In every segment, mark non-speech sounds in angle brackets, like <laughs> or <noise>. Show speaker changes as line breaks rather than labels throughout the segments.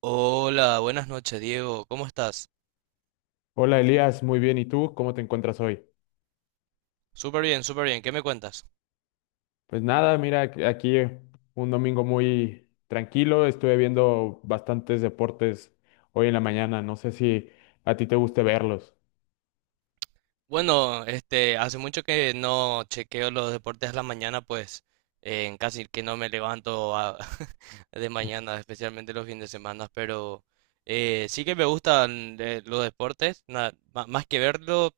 Hola, buenas noches, Diego. ¿Cómo estás?
Hola Elías, muy bien. ¿Y tú? ¿Cómo te encuentras hoy?
Súper bien, súper bien. ¿Qué me cuentas?
Pues nada, mira, aquí un domingo muy tranquilo. Estuve viendo bastantes deportes hoy en la mañana. No sé si a ti te guste verlos.
Bueno, hace mucho que no chequeo los deportes a la mañana, pues en casi que no me levanto <laughs> de mañana, especialmente los fines de semana, pero sí que me gustan los deportes, más que verlo,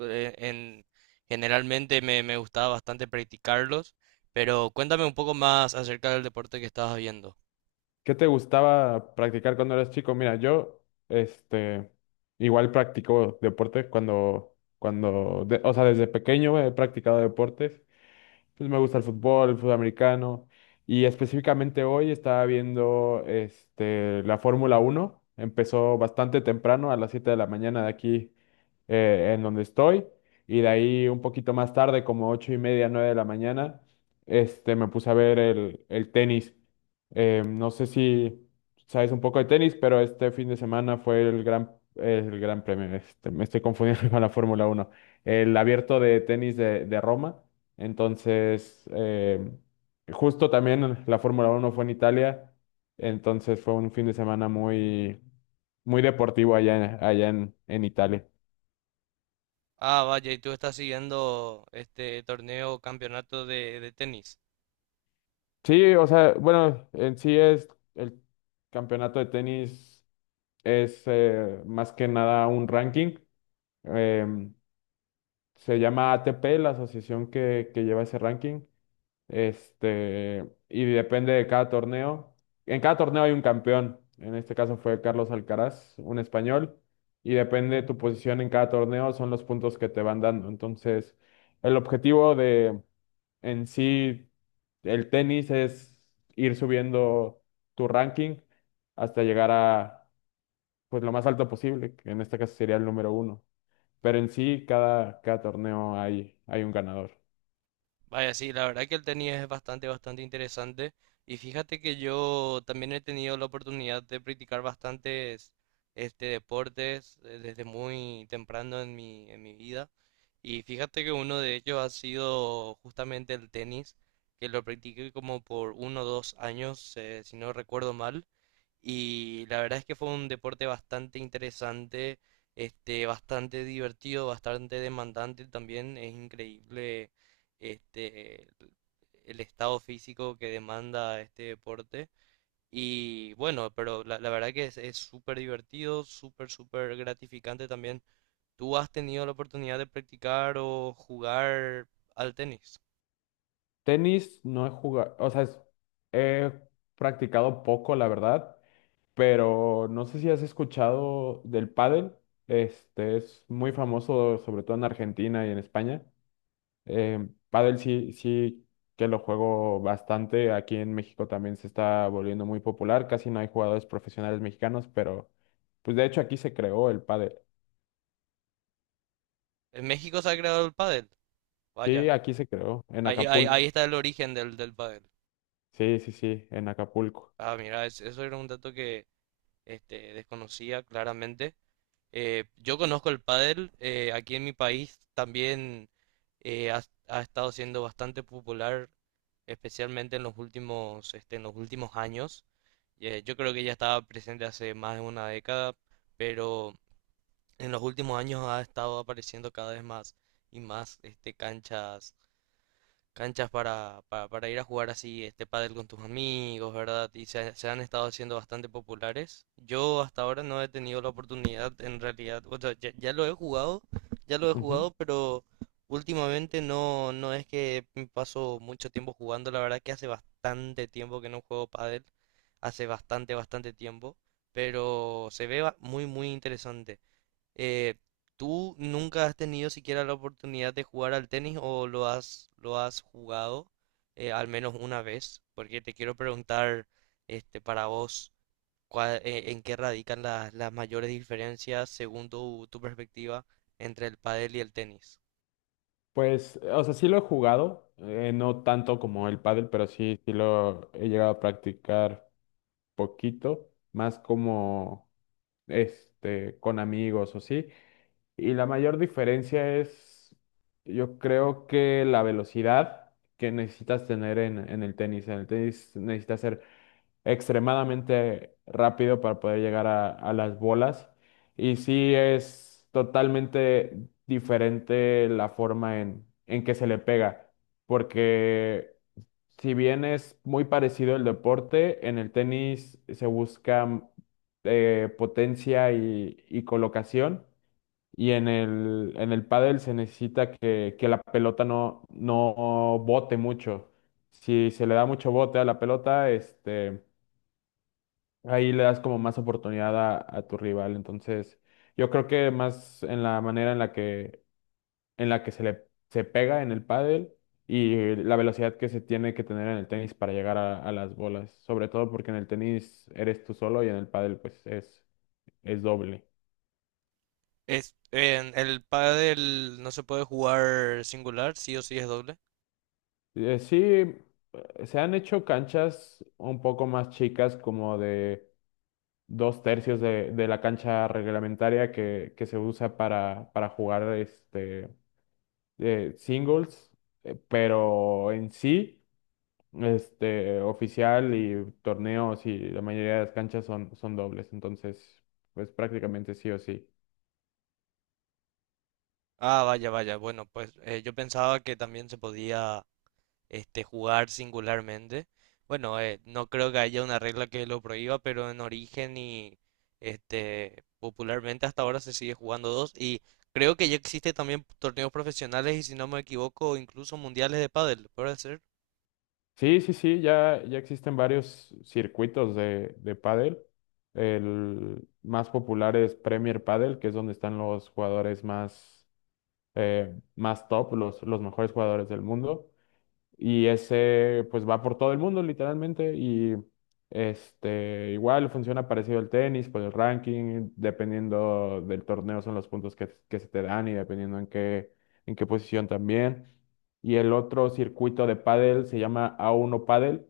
eh, en, generalmente me gustaba bastante practicarlos, pero cuéntame un poco más acerca del deporte que estabas viendo.
¿Qué te gustaba practicar cuando eras chico? Mira, yo, este, igual practico deporte cuando, o sea, desde pequeño he practicado deportes. Pues me gusta el fútbol americano. Y específicamente hoy estaba viendo la Fórmula 1. Empezó bastante temprano, a las 7 de la mañana de aquí en donde estoy. Y de ahí un poquito más tarde, como 8:30, 9 de la mañana, me puse a ver el tenis. No sé si sabes un poco de tenis, pero este fin de semana fue el gran premio. Me estoy confundiendo <laughs> con la Fórmula 1. El abierto de tenis de Roma. Entonces, justo también la Fórmula 1 fue en Italia. Entonces fue un fin de semana muy, muy deportivo allá, allá en Italia.
Ah, vaya, ¿y tú estás siguiendo este torneo, campeonato de tenis?
Sí, o sea, bueno, en sí es el campeonato de tenis, es más que nada un ranking. em, Se llama ATP, la asociación que lleva ese ranking. Y depende de cada torneo. En cada torneo hay un campeón. En este caso fue Carlos Alcaraz, un español. Y depende de tu posición en cada torneo, son los puntos que te van dando. Entonces, el objetivo en sí, el tenis es ir subiendo tu ranking hasta llegar a pues lo más alto posible, que en este caso sería el número 1. Pero en sí, cada torneo hay un ganador.
Vaya, sí, la verdad que el tenis es bastante, bastante interesante. Y fíjate que yo también he tenido la oportunidad de practicar bastantes deportes desde muy temprano en en mi vida. Y fíjate que uno de ellos ha sido justamente el tenis, que lo practiqué como por uno o dos años, si no recuerdo mal. Y la verdad es que fue un deporte bastante interesante, bastante divertido, bastante demandante también. Es increíble este, el estado físico que demanda este deporte. Y bueno, pero la verdad que es súper divertido, súper, súper gratificante también. ¿Tú has tenido la oportunidad de practicar o jugar al tenis?
Tenis no he jugado, o sea, he practicado poco, la verdad, pero no sé si has escuchado del pádel. Este es muy famoso, sobre todo en Argentina y en España. Eh, Pádel sí, sí que lo juego bastante. Aquí en México también se está volviendo muy popular. Casi no hay jugadores profesionales mexicanos, pero pues de hecho aquí se creó el pádel.
¿En México se ha creado el pádel?
Sí,
Vaya,
aquí se creó, en
ahí, ahí, ahí
Acapulco.
está el origen del, del pádel.
Sí, sí, sí, en Acapulco.
Ah, mira, eso era un dato que desconocía claramente. Yo conozco el pádel, aquí en mi país también eh, ha, ha estado siendo bastante popular, especialmente en los últimos, este, en los últimos años. Yo creo que ya estaba presente hace más de una década, pero en los últimos años ha estado apareciendo cada vez más y más este, canchas para ir a jugar así este pádel con tus amigos, ¿verdad? Y se han estado haciendo bastante populares. Yo hasta ahora no he tenido la oportunidad, en realidad, o sea, ya lo he jugado, ya lo he
Ujú.
jugado, pero últimamente no, no es que paso mucho tiempo jugando, la verdad que hace bastante tiempo que no juego pádel, hace bastante, bastante tiempo, pero muy, muy interesante. Eh, ¿Tú nunca has tenido siquiera la oportunidad de jugar al tenis o lo has jugado al menos una vez? Porque te quiero preguntar, este, para vos, ¿en qué radican las mayores diferencias según tu perspectiva entre el pádel y el tenis?
Pues, o sea, sí lo he jugado, no tanto como el pádel, pero sí, sí lo he llegado a practicar poquito, más como con amigos o sí. Y la mayor diferencia es, yo creo que la velocidad que necesitas tener en el tenis. En el tenis necesitas ser extremadamente rápido para poder llegar a las bolas. Y sí es totalmente diferente la forma en que se le pega. Porque si bien es muy parecido el deporte, en el tenis se busca potencia y colocación y en el pádel se necesita que la pelota no bote mucho. Si se le da mucho bote a la pelota, ahí le das como más oportunidad a tu rival. Entonces, yo creo que más en la manera en la que se pega en el pádel y la velocidad que se tiene que tener en el tenis para llegar a las bolas. Sobre todo porque en el tenis eres tú solo y en el pádel pues es doble.
Es, en el pádel no se puede jugar singular, sí o sí es doble.
Sí, se han hecho canchas un poco más chicas, como de dos tercios de la cancha reglamentaria que se usa para jugar singles, pero en sí, oficial y torneos y la mayoría de las canchas son dobles, entonces, pues prácticamente sí o sí.
Ah, vaya, vaya. Bueno, pues yo pensaba que también se podía jugar singularmente. Bueno, no creo que haya una regla que lo prohíba, pero en origen y popularmente hasta ahora se sigue jugando dos. Y creo que ya existe también torneos profesionales y si no me equivoco, incluso mundiales de pádel, ¿puede ser?
Sí, sí, sí, ya existen varios circuitos de pádel. El más popular es Premier Padel, que es donde están los jugadores más top, los mejores jugadores del mundo. Y ese pues va por todo el mundo literalmente y igual funciona parecido al tenis por el ranking, dependiendo del torneo son los puntos que se te dan y dependiendo en qué posición también. Y el otro circuito de pádel se llama A1 Pádel.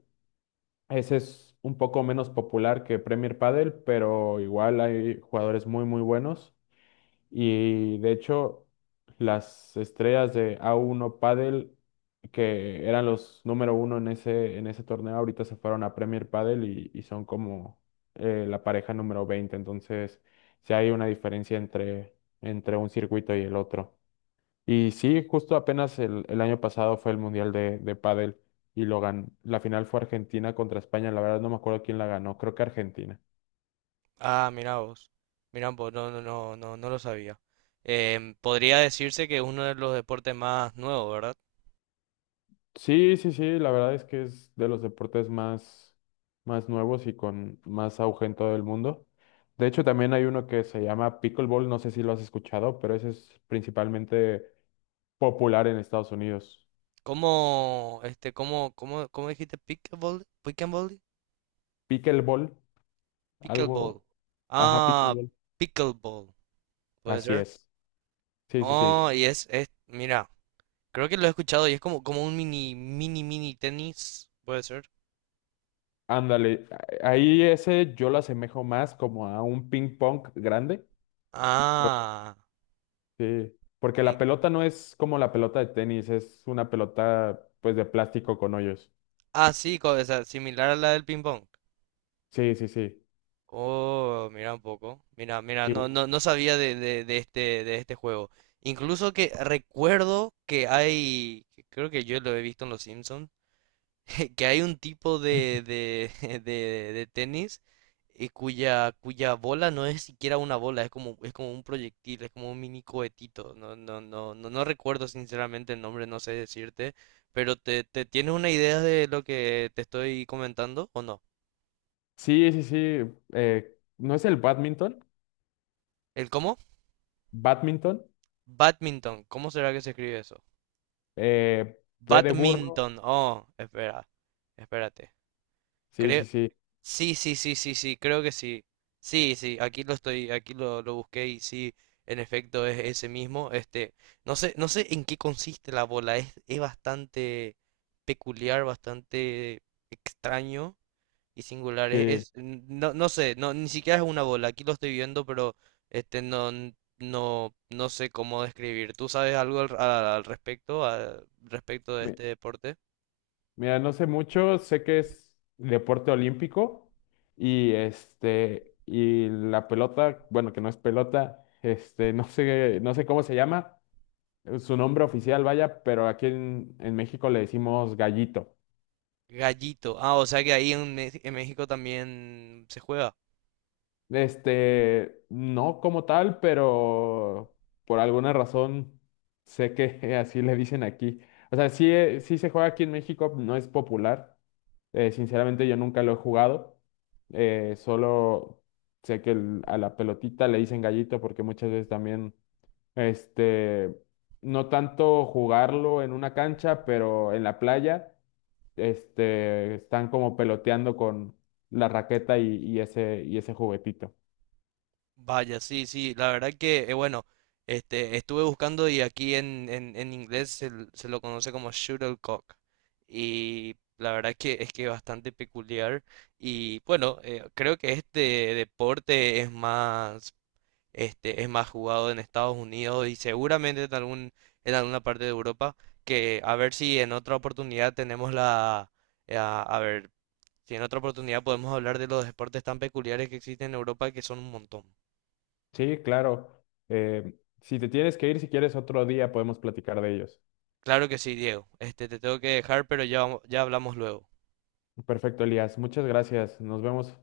Ese es un poco menos popular que Premier Pádel, pero igual hay jugadores muy muy buenos. Y de hecho, las estrellas de A1 Padel, que eran los número 1 en ese torneo, ahorita se fueron a Premier Padel y son como la pareja número 20. Entonces, sí hay una diferencia entre, entre un circuito y el otro. Y sí, justo apenas el año pasado fue el Mundial de Padel y la final fue Argentina contra España. La verdad no me acuerdo quién la ganó, creo que Argentina.
Ah, mira vos. Mira vos, no, no, no, no, no lo sabía. Em, podría decirse que es uno de los deportes más nuevos, ¿verdad?
Sí, sí, sí, la verdad es que es de los deportes más nuevos y con más auge en todo el mundo. De hecho, también hay uno que se llama pickleball, no sé si lo has escuchado, pero ese es principalmente popular en Estados Unidos.
¿Cómo, este, cómo, cómo, cómo dijiste? ¿Pickleball? ¿Pickleball?
Pickleball,
Pickleball.
algo, ajá,
Ah,
pickleball.
pickleball. ¿Puede
Así
ser?
es. Sí, sí, sí.
Oh, y es, mira, creo que lo he escuchado y es como, como un mini, mini, mini tenis. ¿Puede ser?
Ándale, ahí ese yo lo asemejo más como a un ping pong grande. Por-
Ah,
Sí. Porque la
sí,
pelota no es como la pelota de tenis, es una pelota pues de plástico con hoyos.
ah, sí, co- o sea, similar a la del ping pong.
Sí, sí, sí.
Oh, mira un poco. Mira, mira,
Y
no, no, no sabía de este juego. Incluso que recuerdo que hay, que creo que yo lo he visto en los Simpsons <laughs> que hay un tipo de, <laughs> de tenis cuya, cuya bola no es siquiera una bola, es como un proyectil, es como un mini cohetito. No, no, no, no, no recuerdo sinceramente el nombre, no sé decirte, pero te tienes una idea de lo que te estoy comentando o no.
sí, sí, sí. ¿No es el badminton?
¿El cómo?
Badminton.
Badminton, ¿cómo será que se escribe eso?
Eh, B de burro.
Badminton. Badminton, oh, espera, espérate.
Sí, sí,
Creo,
sí.
sí, sí, sí, sí, sí, creo que sí. Sí, sí, aquí lo estoy, aquí lo busqué y sí, en efecto es ese mismo. Este, no sé, no sé en qué consiste la bola, es bastante peculiar, bastante extraño y singular.
Sí.
No, no sé, no, ni siquiera es una bola, aquí lo estoy viendo, pero no, no sé cómo describir. ¿Tú sabes algo al respecto de
Mi-
este deporte?
Mira, no sé mucho. Sé que es deporte olímpico. Y la pelota, bueno, que no es pelota, <laughs> no sé, cómo se llama, su nombre oficial, vaya, pero aquí en México le decimos gallito.
Gallito. Ah, o sea que ahí en México también se juega.
No como tal, pero por alguna razón sé que <laughs> así le dicen aquí. O sea, sí, sí se juega aquí en México, no es popular. Sinceramente yo nunca lo he jugado. Solo sé que a la pelotita le dicen gallito porque muchas veces también, este, no tanto jugarlo en una cancha, pero en la playa, están como peloteando con la raqueta y ese juguetito.
Vaya, sí, sí, la verdad que, bueno, este, estuve buscando y aquí en inglés se lo conoce como shuttlecock. Y la verdad que es bastante peculiar. Y bueno, creo que este deporte es más, este, es más jugado en Estados Unidos y seguramente en algún, en alguna parte de Europa, que a ver si en otra oportunidad tenemos la, a ver, si en otra oportunidad podemos hablar de los deportes tan peculiares que existen en Europa, que son un montón.
Sí, claro. Si te tienes que ir, si quieres otro día podemos platicar de ellos.
Claro que sí, Diego. Este, te tengo que dejar, pero ya, ya hablamos luego.
Perfecto, Elías. Muchas gracias. Nos vemos.